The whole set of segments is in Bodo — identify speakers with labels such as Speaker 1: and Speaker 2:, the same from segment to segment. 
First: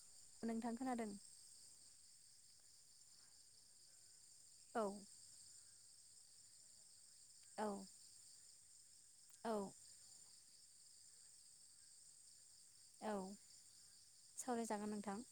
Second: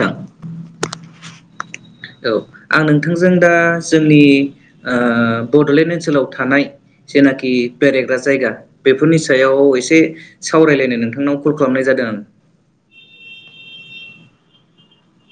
Speaker 1: थां
Speaker 2: नोंथां खोनादों।
Speaker 1: औ आं नोंथांजों दा जोंनि
Speaker 2: औ
Speaker 1: ओ बड'लेण्ड ओनसो सोलाव थानाय जेनाखि
Speaker 2: औ
Speaker 1: बेरायग्रा जायगा बेफोरनि
Speaker 2: औ
Speaker 1: सायाव एसे सावरायलायनो नोंथांनाव कल खालामनाय जादों आं।
Speaker 2: औ सावरायजागोन नोंथां।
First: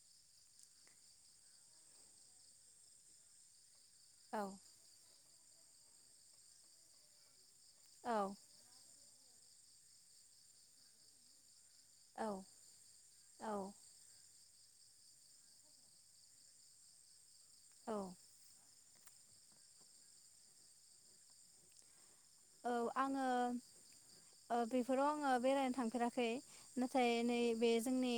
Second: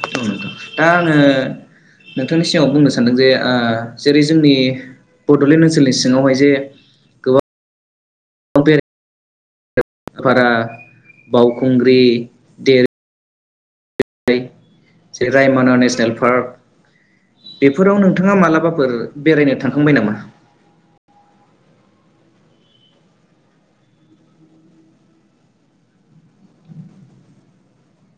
Speaker 1: औ दा आङो नोंथांनि सिगाङाव बुंनो सानदों जे ओ जेरै
Speaker 2: औ
Speaker 1: जोंनि बड'लेण्ड ओनसोलनि सिङावहाय जे गोबां
Speaker 2: औ
Speaker 1: [inaudible] फारा बावखुंग्रि देर
Speaker 2: औ
Speaker 1: [unintelligible] रायमना नेसनेल पार्क
Speaker 2: औ
Speaker 1: बेफोराव नोंथाङा मालाबा फोर बेरायनो थांखांबाय नामा?
Speaker 2: औ आङो ओ बेफोराव आङो बेरायनो थांफेराखै नाथाय नैबे जोंनि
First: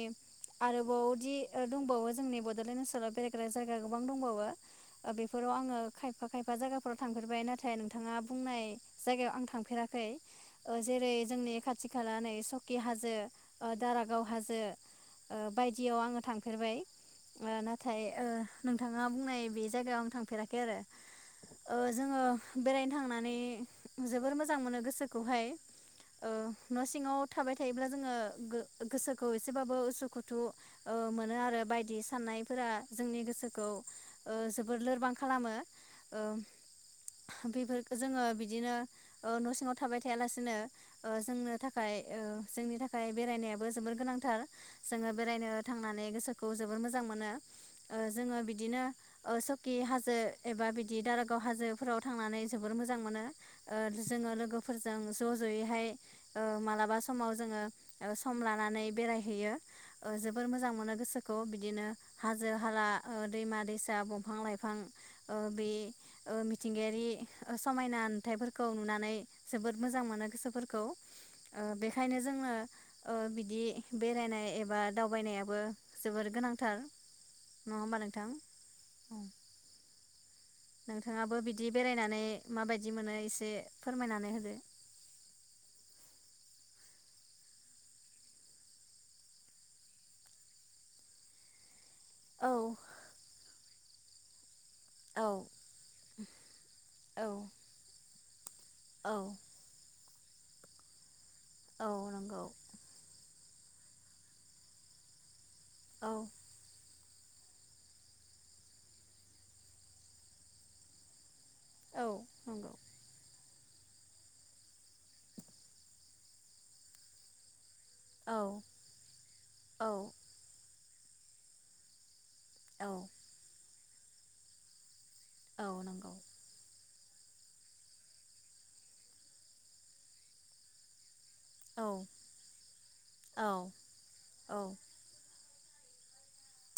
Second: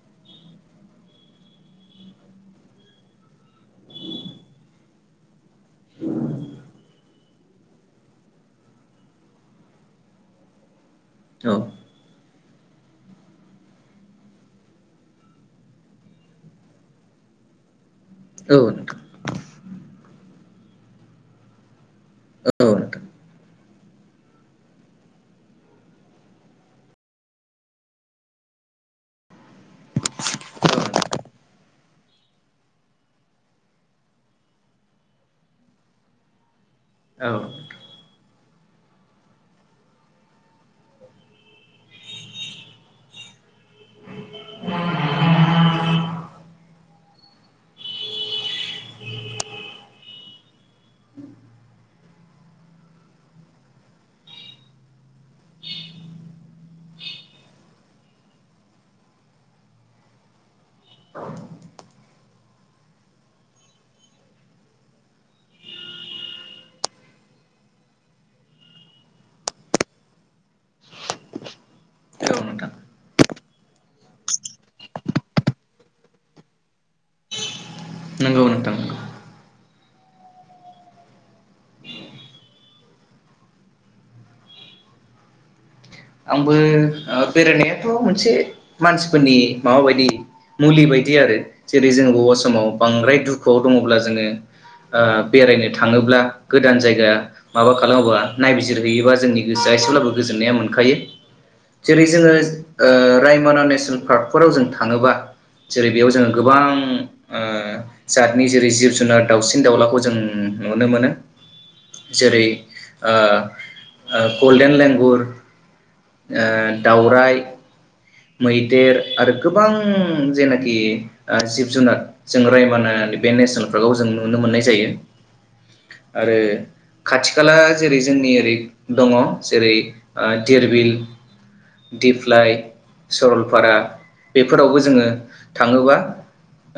Speaker 2: आरोबावदि ओ दंबावो जोंनि बड'लेण्ड ओनसोलाव बेरायग्रा जायगा गोबां दंबावो ओ बेफोराव आङो खायफा-खायफा जायगाफोराव थांफेरबाय नाथाय नोंथाङा बुंनाय जायगायाव आं थांफेराखै ओ जेरै जोंनि खाथि
Speaker 1: औ
Speaker 2: खाला नैस स'कि हाजो ओ दारागाव हाजो ओ बायदियाव आङो थांफेरबाय ओ नाथ थाय ओ
Speaker 1: औ नोंथां
Speaker 2: नोंथाङा बुंनाय बेज जायगायाव आं थांफेराखै आरो ओ जोङो
Speaker 1: औ
Speaker 2: बेरायनो
Speaker 1: नोंथां
Speaker 2: थांनानै जोबोर मोजां मोनो गोसोखौहाय ओ न' सिङाव थाबाय थायोब्ला जोङो गो-गोसोखौ एसेबाबो उसुखुथु ओ मोनो आरो बायदि साननायफोरा जोंनि गोसोखौ ओ जोबोर लोरबां खालामो ओम
Speaker 1: औ
Speaker 2: बेफोरखो जोङो बिदिनो ओ न' सिङाव थाबाय थायालासिनो ओ जोंनो थाखाय ओ जोंनि थाखाय बेरायनायाबो जोबोर गोनांथार जोङो बेरायनो थांनानै गोसोखौ जोबोर मोजां मोनो ओ जोङो बिदिनो ओ स'कि हाजो एबा बिदि दारागाव हाजोफोराव थांनानै जोबोर मोजां मोनो। ओ जोङो लोगोफोरजों ज' ज'यैहाय ओ मालाबा समाव जोङो ओ सम लानानै बेरायहैयो ओ जोबोर मोजां मोनो गोसोखौ बिदिनो हाजो हाला ओ दैमा दैसा बंफां लाइफां ओ बे ओ मिथिंगायारि ओ समायना हाथाइफोरखौ नुनानै जोबोर मोजां मोनो गोसोफोरखौ ओ बेखायनो
Speaker 1: औ
Speaker 2: जोङो
Speaker 1: नोंथां
Speaker 2: ओ बिदि बेरायनाय एबा दावबायनायाबो जोबोर गोनांथार नङा होमबा नोंथां?
Speaker 1: नंगौ नंगौ।
Speaker 2: औ। नोंथाङाबो बिदि बेरायनानै माबायदि मोनो एसे फोरमायनानै होदो।
Speaker 1: आंबो ओ बेरायनायाथ' मोनसे मानसिफोरनि माबा बायदि मुलि बायदि आरो जेरै जों बबा
Speaker 2: औ
Speaker 1: समाव बांद्राय दुखुआव बुङोब्ला जोङो ओ
Speaker 2: औ
Speaker 1: बेरायनो थाङोब्ला गोदान जायगा
Speaker 2: औ
Speaker 1: माबा खालामोबा नायबिजिरहोयोबा
Speaker 2: औ
Speaker 1: जोंनि गोसोआ एसेब्लाबो गोजोन्नाया मोनखायो। [inaudible]
Speaker 2: औ
Speaker 1: जेरै जोंङो
Speaker 2: नंगौ
Speaker 1: ओ रायमना नेसनेल पार्कफोराव जों थांङोबा जेरै बेयाव
Speaker 2: औ
Speaker 1: जोंङो गोबां ओ जातनि जेरै जिब जुनार दाउसिन दाउलाखौ जों नुनो मोनो।
Speaker 2: औ
Speaker 1: जेरै
Speaker 2: नंगौ
Speaker 1: ओ ओ गल्डेन लेंगुर। ओ दावराय
Speaker 2: औ
Speaker 1: मैदेर आरो गोबां
Speaker 2: औ
Speaker 1: जेनोखि ओ जिब जुनार जों
Speaker 2: औ
Speaker 1: रायमना बे नेसनेल फोरखौ जों नुनो मोननाय जायो
Speaker 2: औ नंगौ
Speaker 1: आरो खाथि खाला जेरै जोंनि ओरै दंङ जेरै धिरबिल
Speaker 2: औ
Speaker 1: दिप्लाइ
Speaker 2: औ
Speaker 1: सरलपारा बेफोरावबो जोंङो थांङोबा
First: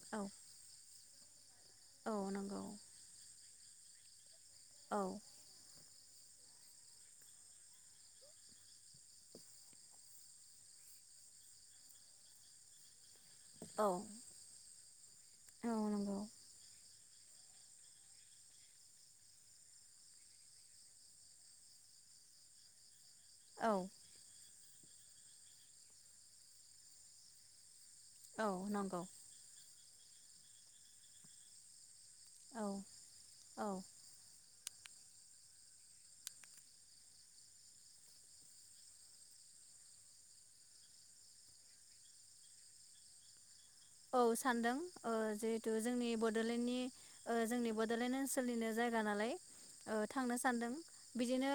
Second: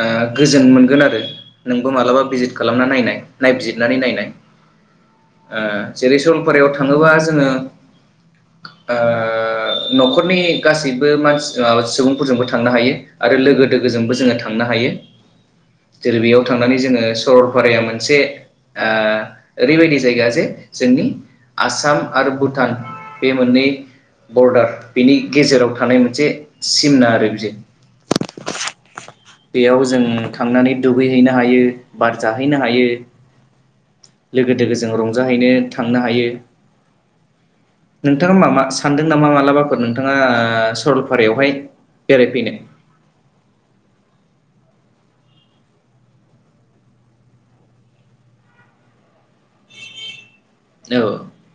Speaker 1: ओ
Speaker 2: औ
Speaker 1: गोजोन मोनगोन आरो नोंबो
Speaker 2: औ
Speaker 1: मालाबा भिजित
Speaker 2: नंगौ
Speaker 1: खालामना नायनाय नायबिजिरनानै नायनाय
Speaker 2: औ
Speaker 1: ओ जेरै सरलपारायाव थांङोबा जोंङो न'खरनि गासै बो मानसि सुबुंफोरजोंबो थांनो हायो आरो लोगो
Speaker 2: औ
Speaker 1: दोगोजोंबो जोंङो थांनो हायो
Speaker 2: औ
Speaker 1: जेरै
Speaker 2: नंगौ
Speaker 1: बेयाव थांनानै जोंङो सरलपाराया मोनसे ओरैबायदि जायगा जे जोंनि आसाम आरो भुटान बे मोननै
Speaker 2: औ
Speaker 1: बरडार बिनि गेजेराव मोनसे सिमना आरो बियो
Speaker 2: औ नंगौ
Speaker 1: बेयाव जों खांनानै दुगैहैनो हायो बार जाहैनो
Speaker 2: औ
Speaker 1: हायो
Speaker 2: औ
Speaker 1: लोगो दोगोजों रंजाहैनो थांनो हायो नोंथाङा मा सानदों नामा मालाबाफोर नोंथाङा सरलपारायावहाय बेरायफैनो
Speaker 2: औ सानदों जिहेतु जोंनि बड'लेण्डनि जोंनि बड'लेण्ड ओनसोलनिनो जायगा नालाय थांनो सानदों
Speaker 1: औ
Speaker 2: बिदिनो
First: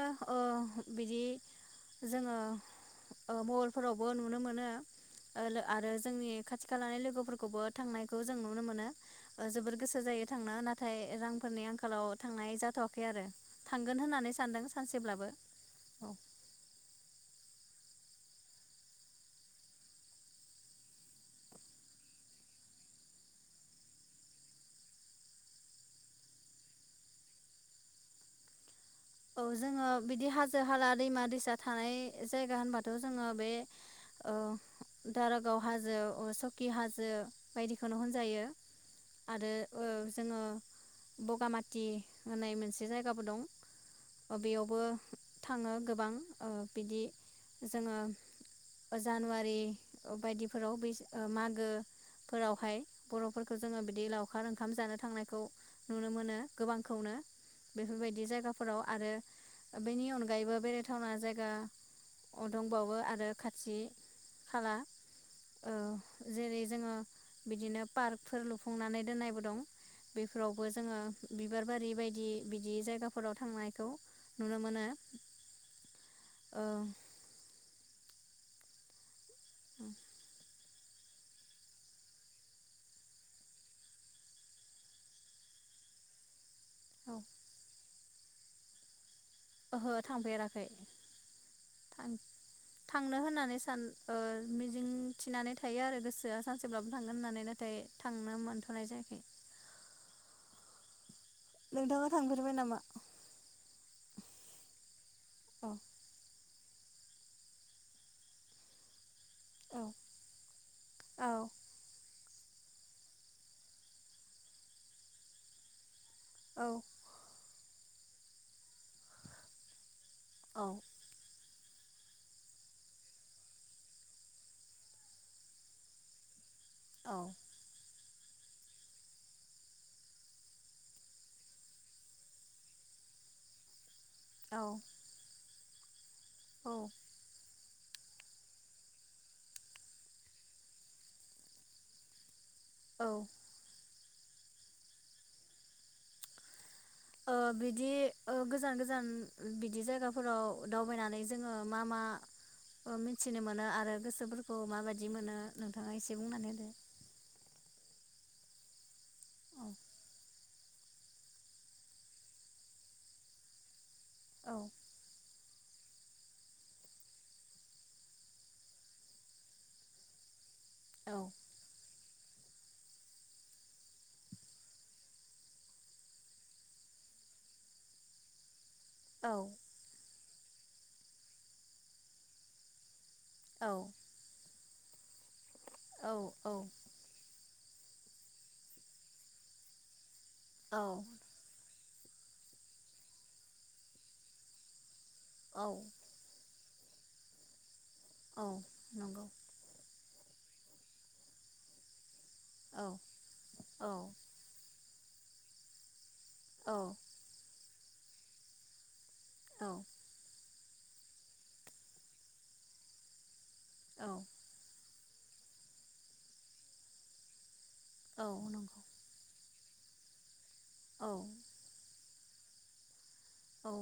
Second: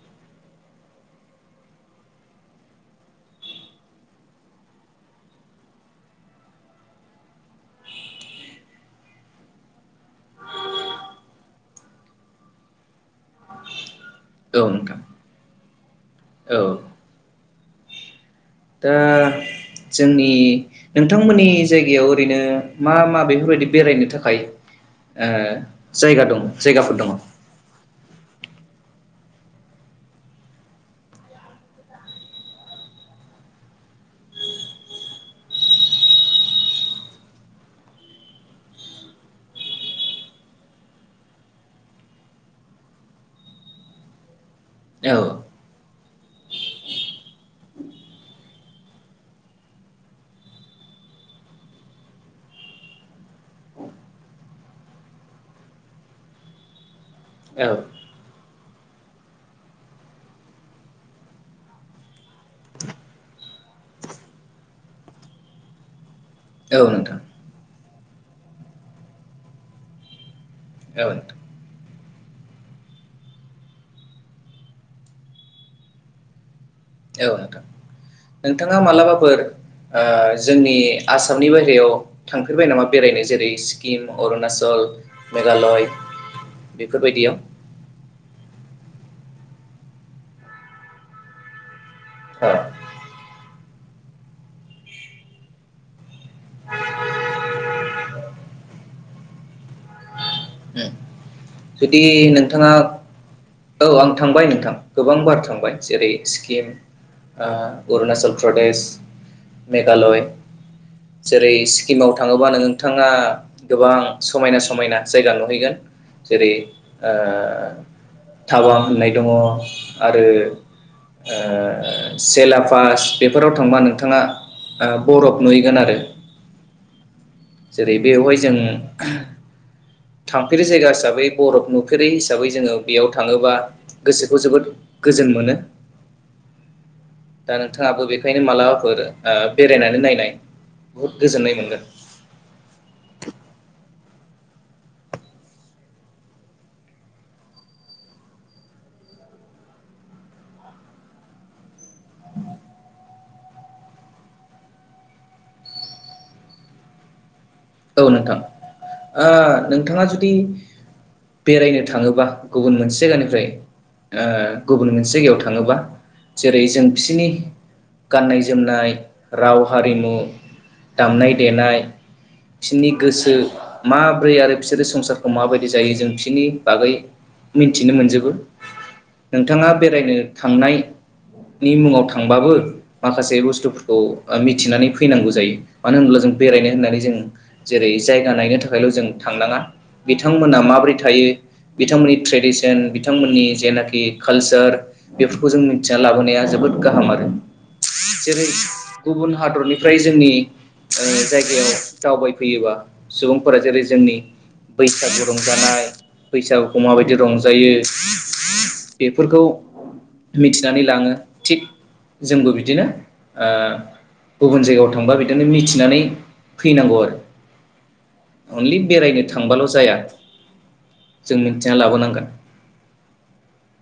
Speaker 2: बिदि जोङो मबाइलफोरावबो नुनो मोनो आरो जोंनि खाथि खालानि लोगोफोर फोरखौबो थांनायखौ जों नुनो मोनो जोबोर गोसो जायो थांनो नाथाय रांफोरनि आंखालाव थांनाय जाथ'वाखै आरो थांगोन होननानै सानदों
Speaker 1: नोंथां
Speaker 2: सानसेब्लाबो औ
Speaker 1: दा जोंनि नोंथांमोननि जायगायाव ओरैनो मा मा बेफोरबायदि बेरायनो थाखाय जायगा दङ जायगाफोर दङ
Speaker 2: औ जोङो बिदि हाजो हाला दैमा दैसा थानाय जायगा होनबाथ' जोङो बे दारागाव हाजो सकि हाजो बायदिखौनो होनजायो आरो जोङो बगामाथि होननाय मोनसे जायगाबो दं बेयाव बो
Speaker 1: औ
Speaker 2: थाङो गोबां बिदि जोङो जानुवारि बायदिफोराव ब मागोफोरावहाय बर'फोरखौ जोङो बिदि लावखार ओंखाम जानो थांनायखौ नुनो मोनो गोबांखौनो बेफोरबायदि जायगाखौ फोराव आरो बेनि अनगायैबो बेरायथावना जायगा दंबावो आरो खाथि खाला जेरै
Speaker 1: औ
Speaker 2: जोङो
Speaker 1: नोंथां
Speaker 2: बिदिनो पार्कफोर लुफुंनानै दोननायबो दं बेफोरावबो जोङो
Speaker 1: औ नोंथां
Speaker 2: बिबार बारि बायदि बिदि जायगा फोराव थांनायखौ नुनो मोनो।
Speaker 1: नोंथांङा मालाबा। फोर ओ जोंनि। आसामनि बायहेरायाव थांफेरबाय नामा बेरायनो जेरै सिक्किम अरुनाचल मेघालय।
Speaker 2: औ
Speaker 1: बेफोरबायदियाव।
Speaker 2: ओहो थांफेराखै
Speaker 1: अ
Speaker 2: थांनो होननानै सान मिजिं थिनानै थायो आरो गोसोआ सानसेब्लाबो थांगोन होननानै नाथाय थांनो मोनथनाय जायाखै।
Speaker 1: उम जुदि
Speaker 2: नोंथाङा थांफेरबाय
Speaker 1: नोंथाङा
Speaker 2: नामा?
Speaker 1: औ आं थांबाय नोंथां। गोबां बार
Speaker 2: औ
Speaker 1: थांबाय जेरै स्किम। ओ अरुणचल प्रदेश।
Speaker 2: औ
Speaker 1: मेघालय
Speaker 2: औ
Speaker 1: जेरै सिक्किमाव। थाङोबानो नोंथांङा गोबां समायना समायना जायगा नुहैगोन। जेरै
Speaker 2: औ
Speaker 1: ओ थाबा होननाय दङ। आरो ओ सेलापास बेफोराव थांबा नोंथाङा बरफ नुहैगोन आरो।
Speaker 2: औ
Speaker 1: बेवहाय जों। थामफेरि जायगा हिसाबै बरफ नुफेरै हिसाबै जोङो बेयाव थाङोबा। गोसोखौ जोबोद गोजोन मोनो।
Speaker 2: औ
Speaker 1: दा नोंथाङाबो बेखायनो मालाबाफोर ओ बेरायनानै नायनाय बुहुद गोजोननाय मोनगोन।
Speaker 2: औ। ओ बिदि ओ गोजान गोजान बिदि जायगाफोराव दावबायनानै जोङो मा मा मिथिनो मोनो आरो गोसोफोरखौ माबायदि मोनो नोंथाङा एसे बुंनानै होदो?
Speaker 1: औ नोंथां ओ नोंथाङा जुदि बेरायनो थाङोबा गुबुन मोनसे जायगानिफ्राय। ओ
Speaker 2: औ
Speaker 1: गुबुन मोनसे जायगायाव थांयो। थाङोबा जेरै जों बिसोरनि गाननाय जोमनाय राव हारिमु। दामनाय देनाय। बिसोरनि गोसो माब्रै आरो बिसोरो संसारखौ माबायदि जायो जों बिसोरनि बागै मिथिनो मोनजोबो।
Speaker 2: औ
Speaker 1: नोंथांङा बेरायनो। थांनायनि मुङाव थांबाबो। माखासे
Speaker 2: औ
Speaker 1: बुस्थुफोरखौ मि। मिथिनानै फैनांगौ जायो। मानो
Speaker 2: औ
Speaker 1: होनोब्ला जों
Speaker 2: औ
Speaker 1: बेरायनो होननानै जों। जेरै जायगा नायनो थाखायल जों थांनाङा। बिथांमोनहा माबोरै थायो। बिथांमोननि ट्रेडिसन बिथांमोननि जेनाखि कालसार बेफोरखौ जों
Speaker 2: औ औ
Speaker 1: मिथिना लाबोनाया जोबोद गाहाम आरो
Speaker 2: औ
Speaker 1: जेरै
Speaker 2: नंगौ
Speaker 1: गुबुन हादरनि फ्राय जोंनि ओ जायगायाव दावबाय फैयोबा
Speaker 2: औ
Speaker 1: सुबुंफोरा जेरै
Speaker 2: औ
Speaker 1: जोंनि बैसागु रंजानाय
Speaker 2: औ
Speaker 1: बैसागुखौ माबायदि रंजायो [inaudible] बेफोरखौ
Speaker 2: औ
Speaker 1: मिथिनानै लाङो थिग जोंबो बिदिनो
Speaker 2: औ
Speaker 1: ओ गुबुन जायगायाव थ थांबा बिदिनो मिथिनानै फैनांगौ आरो
Speaker 2: औ
Speaker 1: अनलि
Speaker 2: नंगौ
Speaker 1: बेरायनो थ थांबाल' जाया
Speaker 2: औ
Speaker 1: जों मिथिना लाबोनांगोन
Speaker 2: औ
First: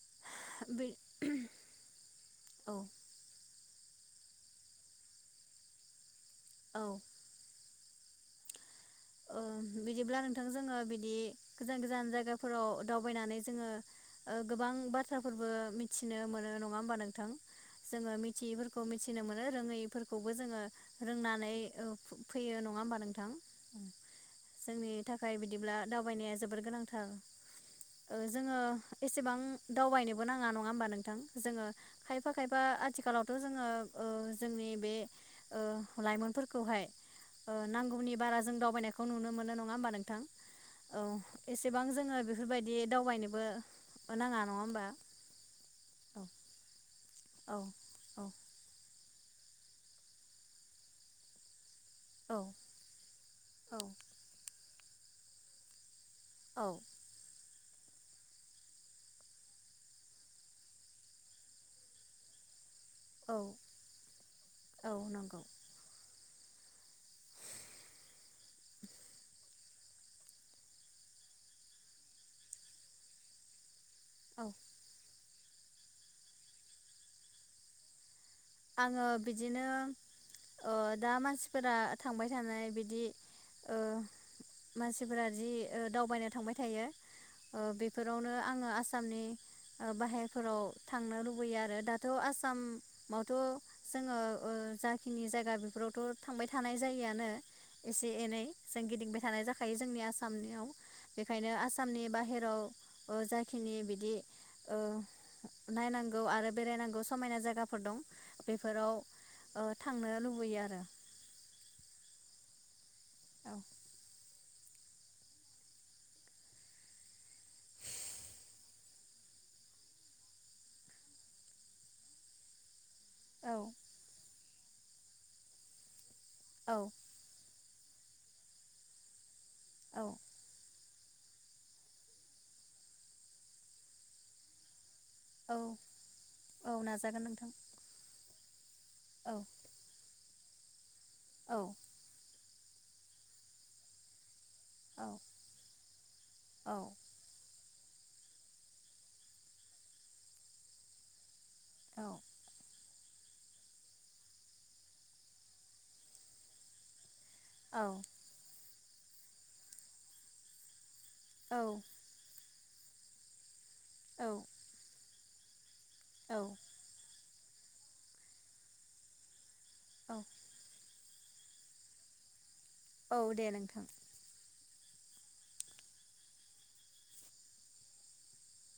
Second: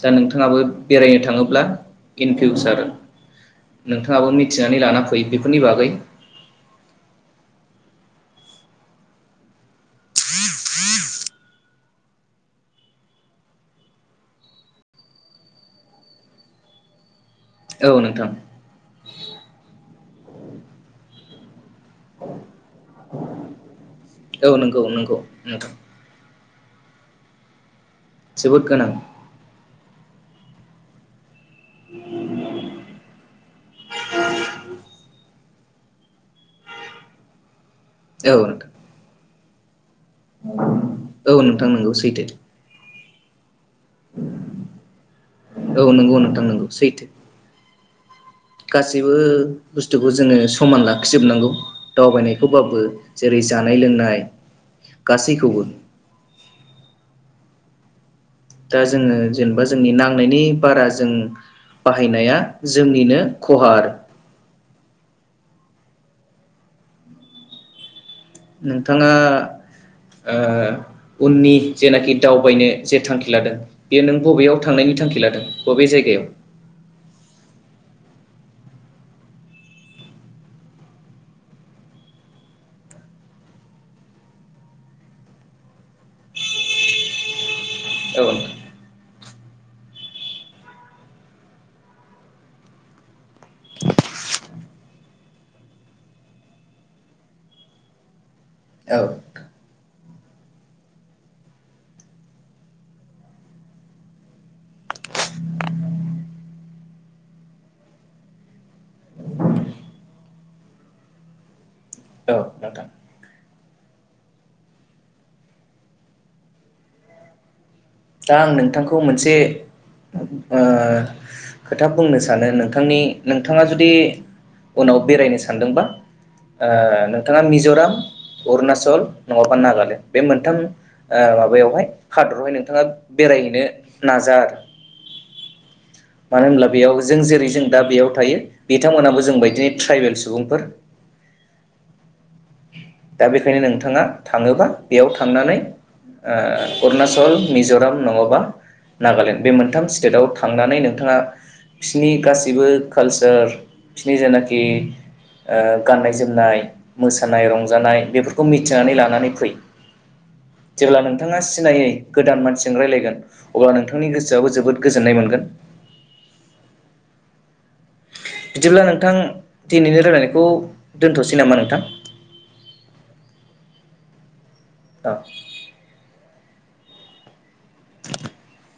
Speaker 1: दा नोंथाङाबो
Speaker 2: बे
Speaker 1: बेरायनो थाङोब्ला इन फिउसार
Speaker 2: औ
Speaker 1: आरो नोंथाङाबो मिथिनानै लाना फै बेफोरनि बागै
Speaker 2: औ ओ बिदिब्ला नोंथां जोङो बिदि गोजान गोजान जायगाफोराव दावबायनानै जोङो ओ गोबां बाथ्राफोरबो मिथिनो मोनो नङा होमबा नोंथां?
Speaker 1: औ
Speaker 2: जोङो
Speaker 1: नोंथां
Speaker 2: मिथियैफोरखौ मिथिनो मोनो रोङैफोर खौबो जोङो रोंनानै औ फैयो नङा होमबा नोंथां?
Speaker 1: औ नंगौ
Speaker 2: जोंनि
Speaker 1: नंगौ
Speaker 2: थाखाय
Speaker 1: नोंथां।
Speaker 2: बिदिब्ला दावबायनाया जोबोर गोनांथार ओ जोङो
Speaker 1: जोबोद गोनां
Speaker 2: एसेबां दावबायनो बो नांआ नङा होमबा नोंथां? जोङो खायफा खायफा आथिखालावथ' जोङो ओ जोंनि बे ओ लाइमोनफोरखौहाय ओ नांगौनि
Speaker 1: औ
Speaker 2: बारा जों
Speaker 1: नोंथां
Speaker 2: दावबायनायखौ नुनो मोन नङा होमबा नों थां औ
Speaker 1: नोंथां
Speaker 2: एसेबां
Speaker 1: नंगौ
Speaker 2: जोङो
Speaker 1: सैथो
Speaker 2: बेफोरबायदि दावबायनोबो नाङा नङा होमबा
Speaker 1: औ नोंगौ नोंथां नोंगौ सैथो
Speaker 2: औ औ
Speaker 1: गासैबो बुस्थुखौ जोङो समान लाखिजोबनांगौ
Speaker 2: औ
Speaker 1: दावबायनायखौबाबो जेरै
Speaker 2: औ
Speaker 1: जानाय लोंनाय गासैखौबो
Speaker 2: औ
Speaker 1: दा जोङो जेनेबा जोंनि नांनायनि बारा जों बाहायनाया जोंनिनो
Speaker 2: औ
Speaker 1: खहा आरो
Speaker 2: औ नंगौ
Speaker 1: नोंथाङा उननि जेनाखि दावबायनो जे थांखि लादों बेयो नों
Speaker 2: औ
Speaker 1: बबेयाव थांनायनि थांखि लादों अबे जायगायाव
Speaker 2: आङो बिदिनो दा मानसिफोरा थांबाय थानाय बिदि मानसिफोरा जि दावबायनो थांबाय थायो
Speaker 1: औ
Speaker 2: बेफोरावनो आङो आसामनि बाहेरफोराव थांनो लुबैयो आरो दाथ' आसामाव थ' जोङो जाखिनि जायगा बेफोरावथ' थांबाय थानाय जायोआनो एसे एनै जों
Speaker 1: औ
Speaker 2: गिदिंबाय थानाय जाखायो जोंनि आसामनियाव बेखायनो आसामनि बाहेराव जाखिनि बिदि नायनांगौ आरो बेरायनांगौ समायना जायगाफोर दं बेफोराव थांनो लुबैयो आरो
Speaker 1: नोंथां
Speaker 2: औ
Speaker 1: दा आं नोंथांखौ मोनसे खोथा बुंनो सानो नोंथांनि नोंथाङा जुदि उनाव बेरायनो सानदोंबा ओ
Speaker 2: औ
Speaker 1: नोंथांआ मिज मिज'राम अरुणाचल नङाबा
Speaker 2: औ
Speaker 1: नागालेण्ड बे मोनथाम माबायावहाय हादरावहाय नोंथाङा बेरायहैनो नाजा आरो
Speaker 2: औ
Speaker 1: मानो होनब्ला
Speaker 2: औ
Speaker 1: बेयाव जों
Speaker 2: नाजागोन
Speaker 1: जेरै
Speaker 2: नोंथां
Speaker 1: जों दा बेयाव थायो बिथांमोनहाबो
Speaker 2: औ
Speaker 1: जों बदिनो ट्राइबेल सुबुं फोर
Speaker 2: औ
Speaker 1: दा बेखायनो नोंथाङा थाङोबा बेयाव
Speaker 2: औ
Speaker 1: थांनानै
Speaker 2: औ
Speaker 1: अरुनाचल, मिज'राम नङाबा नागालेण्ड बे मोनथाम स्टेट आआव थांनानै नोंथाङा बिसनि गासिबो कालचार बिसिनि जानाखि ओं गाननाय - जोमनाय मुस्रि मोसानाय
Speaker 2: औ औ
Speaker 1: रंजानाय बेफोरखौ मि मिथिनानै लानानै फै। जेब्ला नोंथाङा
Speaker 2: औ
Speaker 1: सिनायै गोदान मान रायलायगोन अब्ला नोंथांनि
Speaker 2: औ
Speaker 1: गोसोआबो जोबोद गोजोननाय मोनगोन।
Speaker 2: औ।
Speaker 1: बिदिब्ला नोंथां दिनैनो
Speaker 2: औ
Speaker 1: रायलायनायखौ दोन्थ'सै नामा नोंथां?
Speaker 2: औ दे नोंथां।
Speaker 1: औ। [unintelligible]